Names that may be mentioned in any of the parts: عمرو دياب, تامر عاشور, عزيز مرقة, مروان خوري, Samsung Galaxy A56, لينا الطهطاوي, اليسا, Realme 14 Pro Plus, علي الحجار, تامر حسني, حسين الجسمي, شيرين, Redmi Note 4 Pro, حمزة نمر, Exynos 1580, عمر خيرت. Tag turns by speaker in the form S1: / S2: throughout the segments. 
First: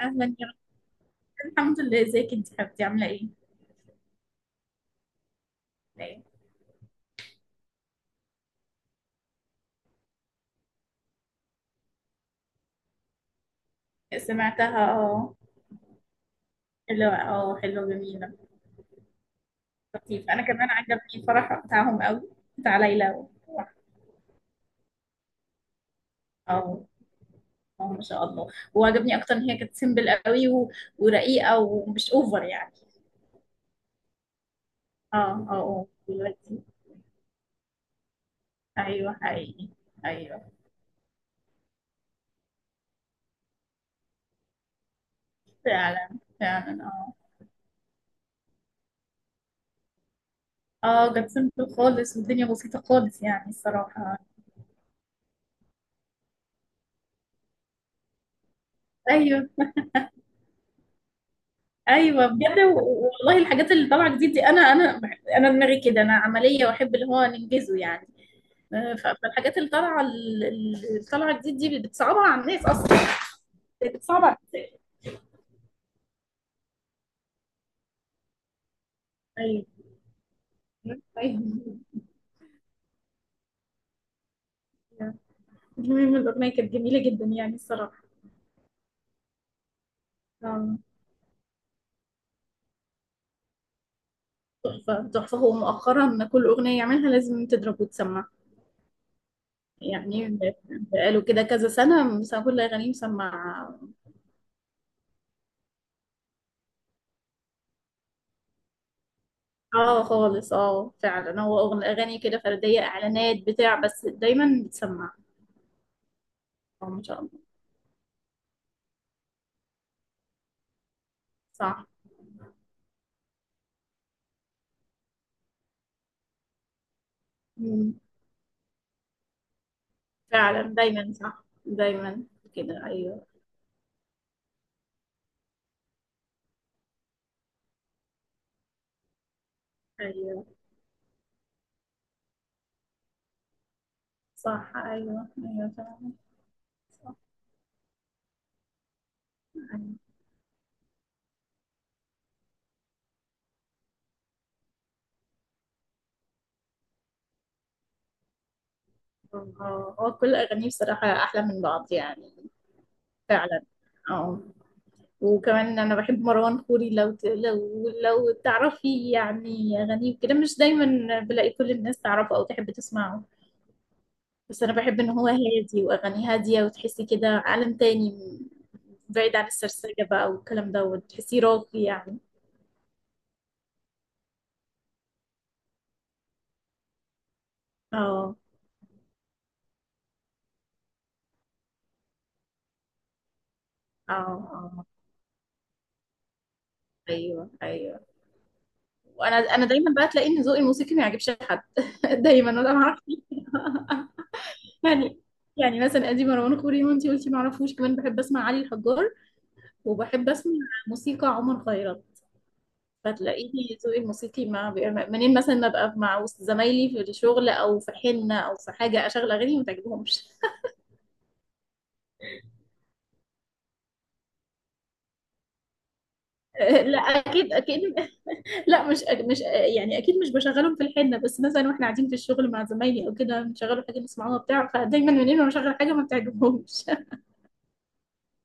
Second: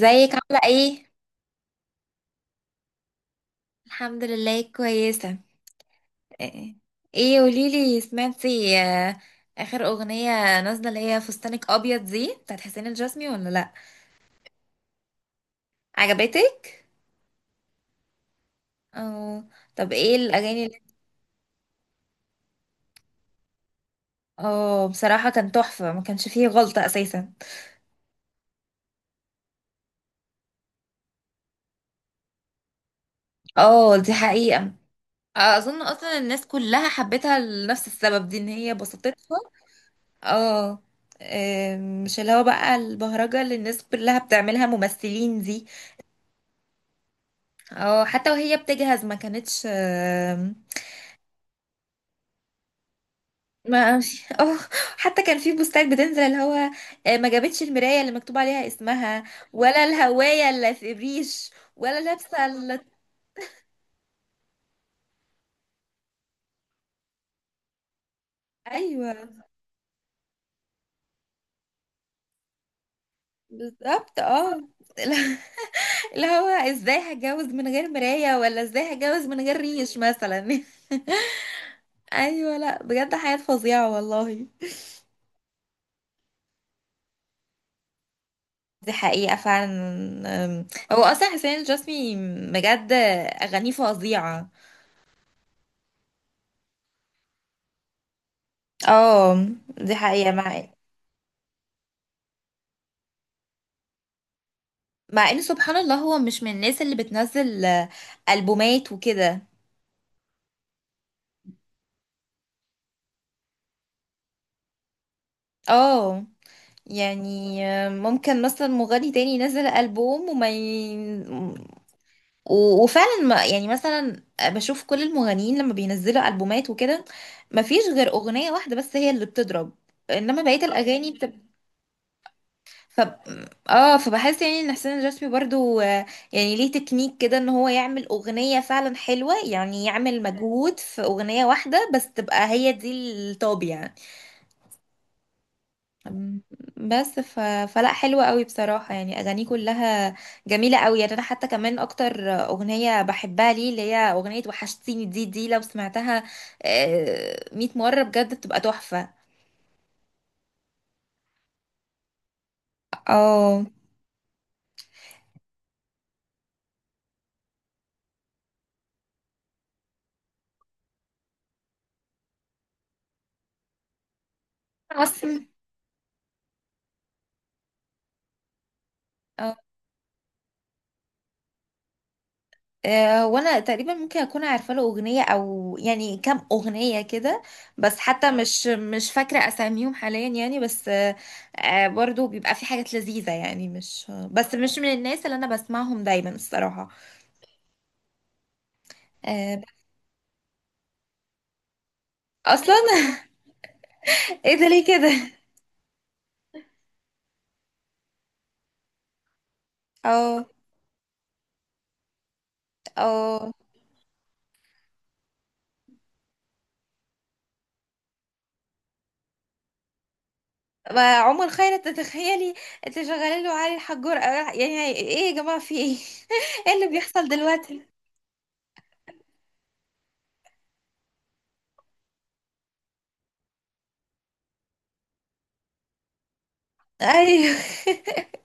S1: أهلا يا
S2: عاملة ايه؟
S1: رب. الحمد لله، ازيك انت حبيبتي عاملة ايه؟
S2: الحمد لله كويسة.
S1: لا.
S2: ايه قوليلي، سمعتي اخر اغنية نازلة اللي هي فستانك ابيض دي بتاعت حسين الجسمي ولا لا؟
S1: إيه. سمعتها اه.
S2: عجبتك؟
S1: حلوة اه حلوة جميلة.
S2: اه. طب ايه
S1: لطيف. أنا
S2: الاغاني
S1: كمان
S2: اللي...
S1: عجبني الفرح بتاعهم قوي، بتاع ليلى
S2: اه، بصراحة كان تحفة، ما كانش فيه
S1: اه،
S2: غلطة اساسا.
S1: اه، ما شاء الله. وعجبني أكتر إن هي كانت سيمبل قوي و، ورقيقة ومش أوفر يعني.
S2: اه، دي حقيقة.
S1: اه، اه،
S2: اظن
S1: اه،
S2: اصلا الناس
S1: دلوقتي.
S2: كلها حبتها لنفس السبب دي، ان هي بسطتها.
S1: أيوه حقيقي. أيوه.
S2: اه. مش اللي هو بقى البهرجة اللي الناس كلها بتعملها ممثلين دي.
S1: فعلا فعلا اه.
S2: اه، حتى وهي بتجهز ما كانتش
S1: اه كانت سيمبل خالص والدنيا بسيطة خالص يعني
S2: ما
S1: الصراحة.
S2: اه، حتى كان في بوستات بتنزل اللي هو ما جابتش المراية اللي مكتوب عليها اسمها،
S1: ايوه،
S2: ولا الهواية اللي في الريش، ولا
S1: ايوه،
S2: لابسة
S1: بجد.
S2: ال...
S1: والله الحاجات اللي طالعه جديد دي، انا دماغي كده. انا عمليه واحب اللي هو ننجزه يعني.
S2: ايوه
S1: فالحاجات اللي طالعه اللي طالعه جديد دي بتصعبها على الناس اصلا.
S2: بالظبط
S1: بتصعبها على
S2: اه.
S1: الناس.
S2: اللي هو ازاي هتجوز من غير مراية، ولا ازاي هتجوز من غير
S1: ايوه،
S2: ريش مثلا؟
S1: ايوه.
S2: ايوه، لا بجد حياة فظيعة والله.
S1: المهم الاغنيه كانت جميله جدا يعني الصراحه.
S2: دي حقيقة فعلا. أم،
S1: آه،
S2: هو اصلا حسين الجسمي بجد اغانيه فظيعة.
S1: تحفه تحفه. هو مؤخرا كل اغنيه يعملها لازم تضرب وتسمع
S2: اه، دي حقيقة.
S1: يعني.
S2: مع
S1: بقاله كده كذا سنه مثلا كل اغانيه مسمع.
S2: مع ان سبحان الله هو مش من الناس اللي بتنزل ألبومات وكده.
S1: اه خالص، اه فعلا. هو اغاني كده فرديه اعلانات بتاع، بس دايما بتسمع.
S2: اه.
S1: اه ما شاء الله.
S2: يعني ممكن مثلا مغني تاني ينزل ألبوم وما ي...
S1: صح.
S2: وفعلا ما يعني، مثلا بشوف كل المغنيين لما بينزلوا ألبومات وكده ما فيش
S1: مم.
S2: غير أغنية واحدة بس هي اللي بتضرب، انما
S1: فعلا،
S2: بقية الأغاني...
S1: دايما صح، دايما كده.
S2: ف
S1: ايوه،
S2: اه، فبحس يعني ان حسين الجسمي برضو يعني ليه تكنيك كده، ان هو يعمل اغنية فعلا حلوة، يعني يعمل
S1: ايوه،
S2: مجهود في اغنية واحدة بس تبقى هي دي الطاب يعني.
S1: صح. ايوه، ايوه فعلا،
S2: أم،
S1: صح.
S2: بس ف... فلا حلوة قوي بصراحة، يعني اغانيه
S1: ايوه،
S2: كلها جميلة قوي، يعني انا حتى كمان اكتر اغنية بحبها ليه اللي هي اغنية وحشتيني دي، لو سمعتها 100 مرة بجد بتبقى تحفة.
S1: اه. هو كل اغانيه بصراحه احلى من بعض يعني. فعلا.
S2: اه
S1: اه. وكمان انا بحب مروان خوري، لو ت... لو لو تعرفي. يعني اغانيه كده مش دايما بلاقي كل الناس تعرفه او تحب تسمعه. بس انا بحب ان هو
S2: عاصم.
S1: هادي واغاني هاديه وتحسي كده عالم تاني، بعيد عن السرسجه بقى والكلام ده، وتحسيه راقي يعني.
S2: وانا تقريبا ممكن اكون عارفه له اغنيه، او يعني كام اغنيه كده، بس حتى
S1: اه،
S2: مش فاكره اساميهم حاليا، يعني بس برضو بيبقى في حاجات لذيذه، يعني مش
S1: اه،
S2: بس، مش
S1: اه.
S2: من الناس اللي انا بسمعهم دايما الصراحه.
S1: ايوه، ايوه. وانا
S2: آه،
S1: انا دايما بقى تلاقي ان ذوقي الموسيقي ما يعجبش حد دايما. انا
S2: اصلا.
S1: ما اعرفش
S2: ايه ده ليه كده؟
S1: يعني. يعني مثلا ادي مروان خوري وانتي قلتي ما اعرفوش. كمان بحب اسمع علي الحجار، وبحب
S2: اه
S1: اسمع موسيقى عمر خيرت.
S2: اه.
S1: فتلاقيني ذوقي الموسيقي ما بي- منين مثلا ما ابقى مع وسط زمايلي في الشغل او في حنه او في حاجه اشغل اغاني ما تعجبهمش.
S2: ما عمر خيرت تتخيلي؟ انت شغاله له علي الحجور يعني ايه يا جماعه؟ في ايه؟ ايه اللي
S1: لا،
S2: بيحصل
S1: اكيد اكيد.
S2: دلوقتي؟
S1: لا، مش يعني، اكيد مش بشغلهم في الحنه، بس مثلا واحنا قاعدين في الشغل مع زمايلي او كده بنشغلوا حاجه نسمعوها بتاع. فدايما منين ما بشغل حاجه ما بتعجبهمش.
S2: ايوه.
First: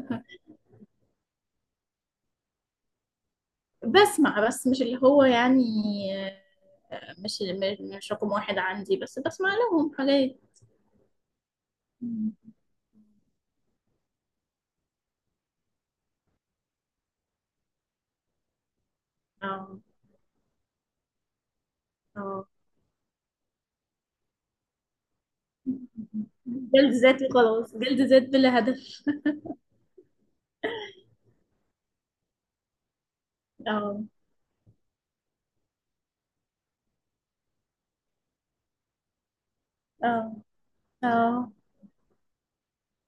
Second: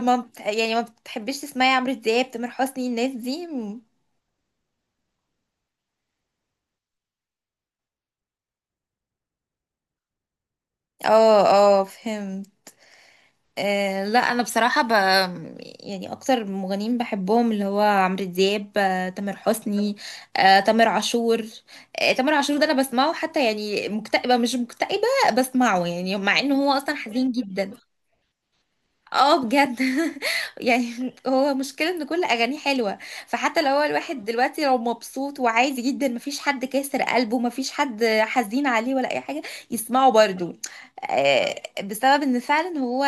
S2: ما بت... يعني ما بتحبيش تسمعي عمرو دياب، تامر حسني، الناس دي م-؟
S1: بسمع، بس مش اللي هو يعني. مش مش رقم واحد عندي، بس بسمع لهم حاجات.
S2: اه، اه فهمت. آه، لا انا بصراحه ب... يعني اكتر مغنيين بحبهم اللي هو عمرو دياب، تامر
S1: اه،
S2: حسني، تامر عاشور. تامر
S1: اه،
S2: عاشور ده انا بسمعه حتى يعني مكتئبه مش مكتئبه، بسمعه يعني مع انه هو
S1: جلد
S2: اصلا
S1: ذات
S2: حزين جدا.
S1: وخلاص، جلد ذات بلا هدف.
S2: اه بجد. يعني هو مشكلة ان كل اغانيه حلوة، فحتى لو هو
S1: اه،
S2: الواحد دلوقتي لو مبسوط وعادي جدا، مفيش حد كاسر قلبه، مفيش حد حزين عليه ولا اي حاجة، يسمعه
S1: اه،
S2: برضو
S1: اه.
S2: آه، بسبب ان فعلا هو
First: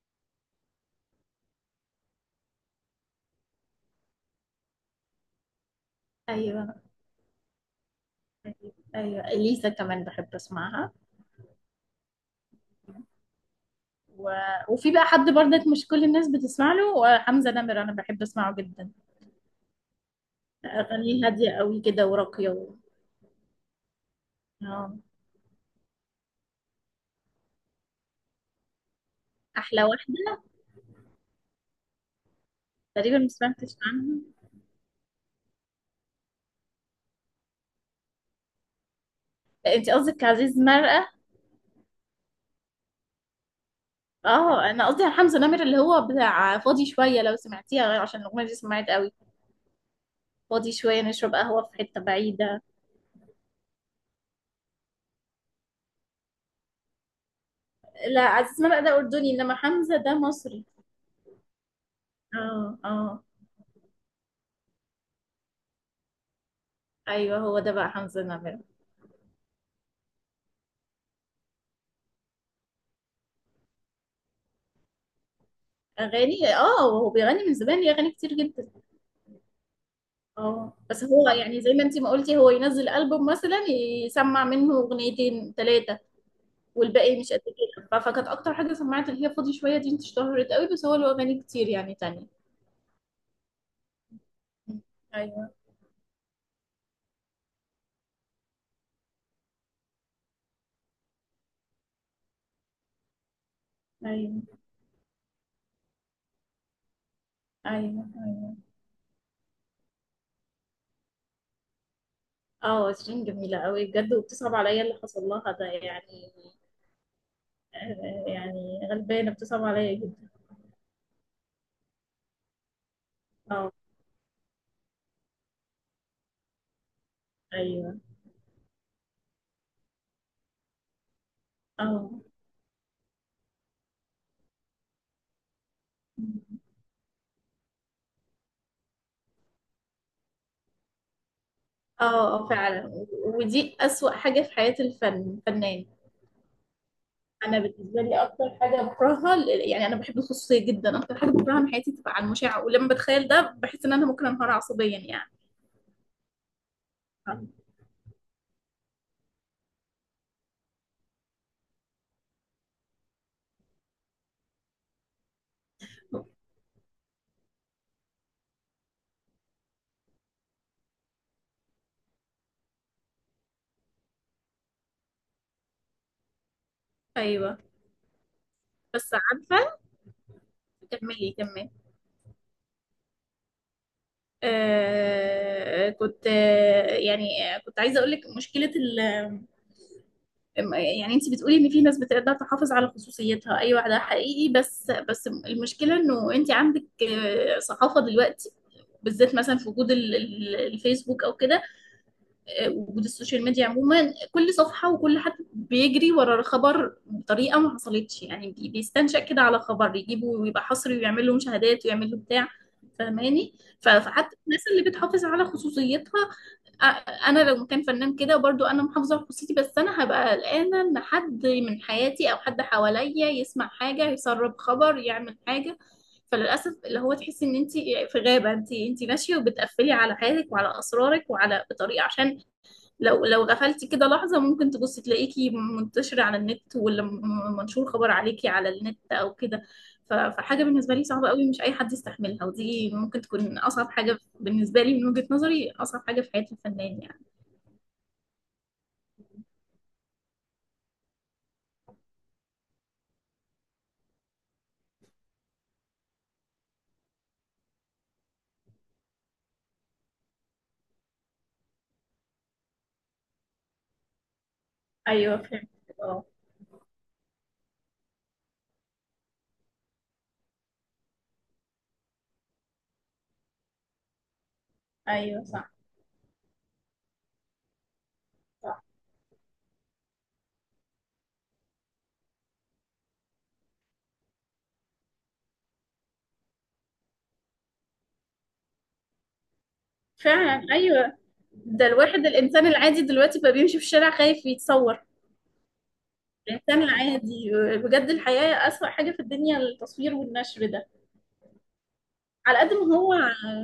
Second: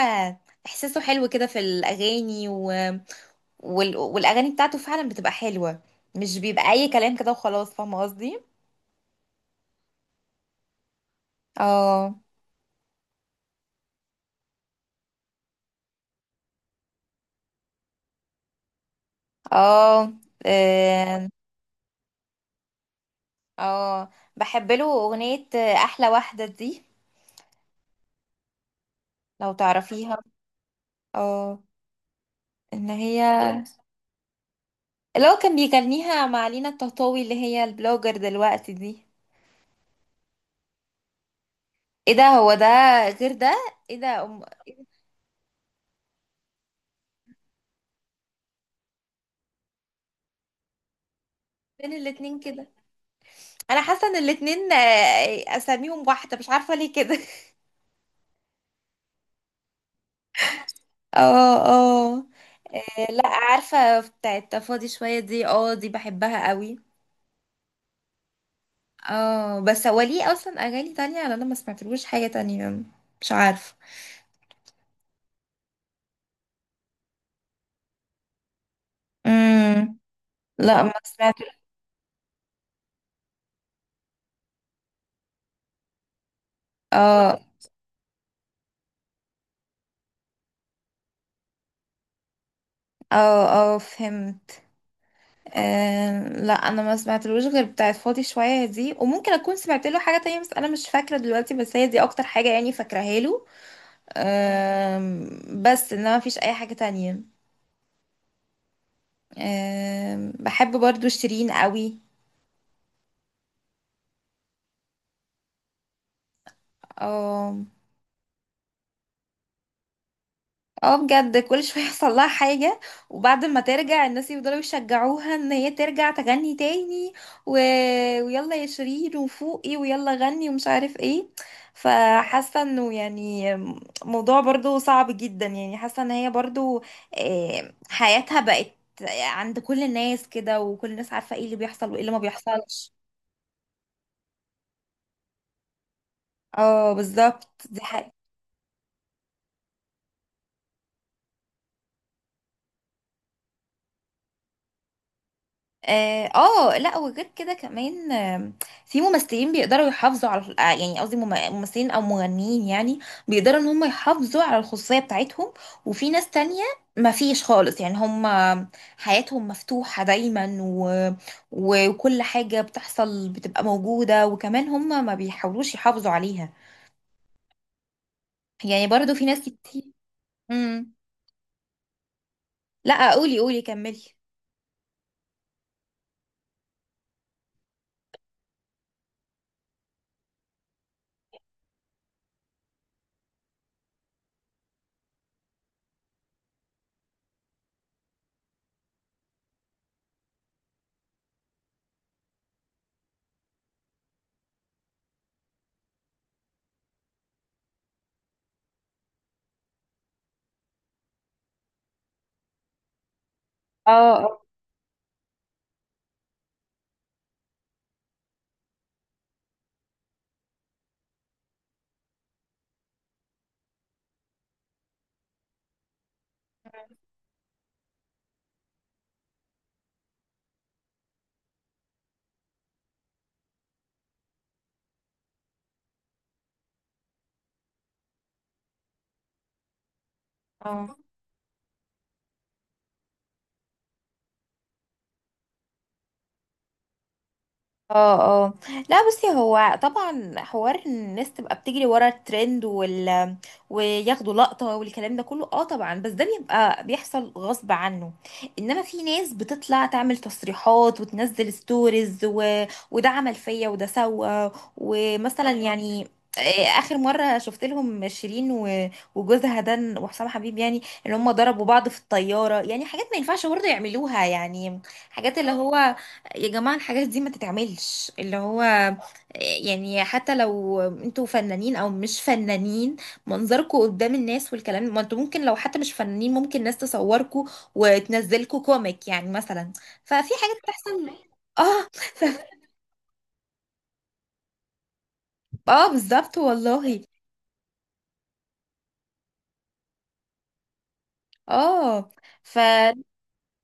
S2: احساسه حلو كده في الاغاني و... والاغاني بتاعته فعلا بتبقى حلوة، مش بيبقى
S1: ايوه،
S2: اي كلام كده وخلاص، فاهمة قصدي.
S1: ايوه. ايوه اليسا كمان بحب اسمعها.
S2: اه،
S1: و... وفي بقى حد برضك مش كل الناس بتسمع له، حمزة نمر. أنا بحب أسمعه جدا.
S2: اه،
S1: أغانيه
S2: اه.
S1: هادية قوي كده وراقية
S2: آه. بحب له
S1: آه.
S2: اغنية، احلى واحدة دي، لو
S1: أحلى
S2: تعرفيها.
S1: واحدة
S2: اه، ان
S1: تقريبا
S2: هي
S1: ما سمعتش عنها.
S2: اللي هو كان بيغنيها مع لينا الطهطاوي اللي هي البلوجر دلوقتي دي.
S1: أنت قصدك عزيز مرقة.
S2: ايه ده؟ هو ده. غير ده؟ ايه ده
S1: اه انا قصدي على حمزة نمر اللي هو بتاع فاضي شوية، لو سمعتيها عشان الأغنية دي سمعت قوي. فاضي شوية، نشرب قهوة في
S2: فين
S1: حتة
S2: الاتنين
S1: بعيدة.
S2: كده؟ انا حاسه ان الاتنين اساميهم واحده، مش عارفه ليه كده.
S1: لا، عزيز مرقة ده أردني، إنما حمزة ده مصري.
S2: اه، اه.
S1: اه، اه.
S2: لا عارفه بتاعت فاضي شويه دي، اه دي بحبها قوي.
S1: ايوه، هو ده بقى حمزة نمر.
S2: اه، بس هو ليه اصلا اغاني تانية، لأن انا ما سمعتلوش حاجه تانية، مش عارفه.
S1: أغاني، اه، هو بيغني من زمان ليه أغاني كتير جدا.
S2: امم
S1: اه،
S2: لا ما
S1: بس هو
S2: سمعت.
S1: يعني زي ما انت ما قلتي، هو ينزل ألبوم مثلا يسمع منه اغنيتين ثلاثة والباقي مش
S2: اه،
S1: قد كده. فكانت اكتر حاجة سمعت اللي هي فاضي شوية دي، انت اشتهرت قوي، بس هو له اغاني كتير يعني تانية.
S2: اه، اه فهمت.
S1: ايوه،
S2: آه، لا انا ما سمعتلوش غير بتاعت فاضي شويه دي، وممكن اكون سمعت له حاجه تانية بس انا مش فاكره دلوقتي، بس هي دي اكتر حاجه يعني فاكراها له.
S1: ايوه.
S2: بس انما مفيش اي حاجه تانية.
S1: ايوه، ايوه.
S2: بحب برضو شيرين قوي.
S1: اه، شيرين جميلة قوي بجد، وبتصعب عليا اللي حصل لها ده يعني. يعني غلبانة، بتصعب عليا جدا.
S2: اه بجد، كل شويه يحصل لها حاجه، وبعد ما
S1: اه،
S2: ترجع الناس يفضلوا يشجعوها ان هي ترجع تغني تاني و...
S1: ايوه.
S2: ويلا يا شيرين وفوقي، ويلا غني ومش عارف ايه.
S1: اه،
S2: فحاسه انه يعني موضوع برضو صعب جدا، يعني حاسه ان هي برضو حياتها بقت عند كل الناس كده، وكل الناس عارفه ايه اللي بيحصل وايه
S1: اه.
S2: اللي ما بيحصلش.
S1: فعلا، ودي أسوأ حاجة في حياة الفن. الفنان.
S2: اه بالظبط،
S1: انا
S2: دي
S1: بالنسبه
S2: حقيقة.
S1: لي اكتر حاجه بكرهها، يعني انا بحب الخصوصيه جدا. اكتر حاجه بكرهها من حياتي تبقى على المشاع، ولما بتخيل ده بحس ان انا ممكن انهار عصبيا يعني.
S2: اه، لا وغير كده كمان في ممثلين بيقدروا يحافظوا على يعني قصدي ممثلين او مغنيين، يعني بيقدروا ان هم يحافظوا على الخصوصية بتاعتهم، وفي ناس تانية ما فيش خالص، يعني هم حياتهم مفتوحة دايما و... وكل حاجة بتحصل بتبقى موجودة، وكمان هم ما بيحاولوش يحافظوا عليها،
S1: ايوه.
S2: يعني برضو
S1: بس
S2: في ناس
S1: عارفه.
S2: كتير. مم.
S1: كملي كملي.
S2: لا قولي قولي كملي.
S1: آه كنت آه يعني آه، كنت عايزه اقول لك مشكله ال. يعني انت بتقولي ان في ناس بتقدر تحافظ على خصوصيتها، ايوه ده حقيقي، بس المشكله انه انت عندك، صحافه دلوقتي بالذات، مثلا في وجود الفيسبوك او كده. وجود السوشيال ميديا عموما كل صفحة وكل حد بيجري ورا خبر بطريقة ما حصلتش، يعني بيستنشق كده على خبر يجيبه ويبقى حصري ويعمل له مشاهدات ويعمل له بتاع. فاهماني. فحتى
S2: اه،
S1: الناس اللي بتحافظ على خصوصيتها. انا لو كان فنان كده برضو انا محافظة على خصوصيتي، بس انا هبقى قلقانة ان حد من حياتي او حد حواليا يسمع حاجة يسرب خبر يعمل حاجة. فللاسف اللي هو تحسي ان انت في غابه. انت ماشيه وبتقفلي على حياتك وعلى اسرارك وعلى بطريقه، عشان لو غفلتي كده لحظة ممكن تبصي تلاقيكي منتشرة على النت، ولا منشور خبر عليكي على النت أو كده. فحاجة بالنسبة
S2: اه،
S1: لي صعبة قوي، مش أي حد يستحملها، ودي ممكن تكون أصعب حاجة بالنسبة لي من وجهة نظري. أصعب حاجة في حياة الفنان يعني.
S2: اه، اه. لا بصي، هو طبعا حوار ان الناس تبقى بتجري ورا الترند وياخدوا لقطة والكلام ده كله، اه طبعا، بس ده بيبقى بيحصل غصب عنه، انما في ناس بتطلع تعمل تصريحات وتنزل ستوريز و... وده عمل فيا وده سوى
S1: أيوه
S2: ومثلا
S1: فهمت.
S2: يعني
S1: اه،
S2: آه، اخر مره شفت لهم شيرين وجوزها ده وحسام حبيب، يعني ان هم ضربوا بعض في الطياره، يعني حاجات ما ينفعش برضه يعملوها، يعني حاجات
S1: أيوه،
S2: اللي
S1: صح.
S2: هو، يا جماعة الحاجات دي ما تتعملش، اللي هو
S1: صح
S2: يعني حتى لو انتوا فنانين او مش فنانين، منظركوا قدام الناس والكلام، ما انتوا ممكن لو حتى مش فنانين ممكن ناس تصوركوا وتنزلكوا كوميك يعني مثلا، ففي حاجات
S1: فعلا.
S2: بتحصل.
S1: أيوه، ده
S2: اه ف...
S1: الواحد الإنسان العادي دلوقتي بقى بيمشي في الشارع خايف يتصور.
S2: اه بالظبط
S1: الإنسان
S2: والله.
S1: العادي، بجد الحياة. أسوأ حاجة في الدنيا التصوير والنشر ده.
S2: اه ف
S1: على قد ما هو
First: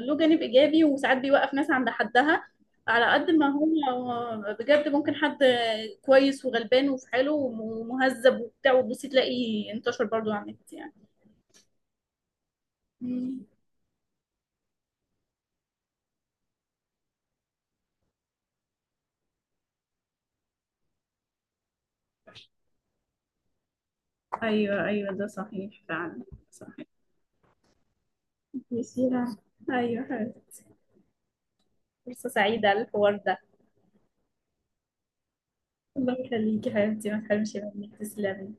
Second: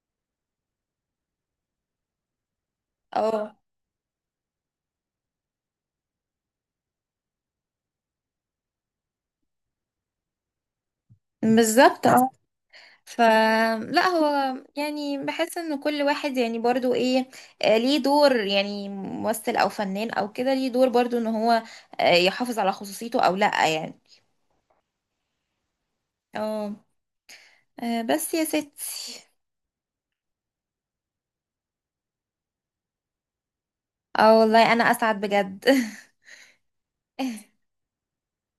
S1: له جانب ايجابي وساعات بيوقف ناس عند حدها، على قد ما
S2: اه
S1: هو بجد، ممكن حد كويس وغلبان وفي حاله ومهذب وبتاع وتبصي تلاقي انتشر برضو على النت يعني.
S2: بالظبط. اه ف،
S1: مم.
S2: لا هو يعني بحس ان كل واحد يعني برضو ايه، ليه دور، يعني ممثل او فنان او كده، ليه دور برضو ان هو يحافظ على خصوصيته او لا يعني.
S1: ايوه، ايوه، ده صحيح فعلا.
S2: اه،
S1: صحيح.
S2: بس يا ستي.
S1: يسيرة. ايوه حبيبتي. فرصة سعيدة الحوار ده.
S2: اه والله انا اسعد بجد.
S1: الله يخليكي حبيبتي، ما تحرمش مني. تسلمي.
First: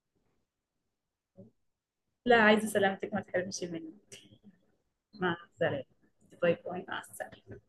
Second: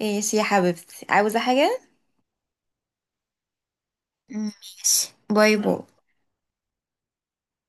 S2: ايش يا حبيبتي، عاوزة حاجة؟
S1: لا، عايزة سلامتك، ما تحرمش مني.
S2: ماشي،
S1: مع
S2: باي باي.
S1: السلامة. باي باي، مع السلامة.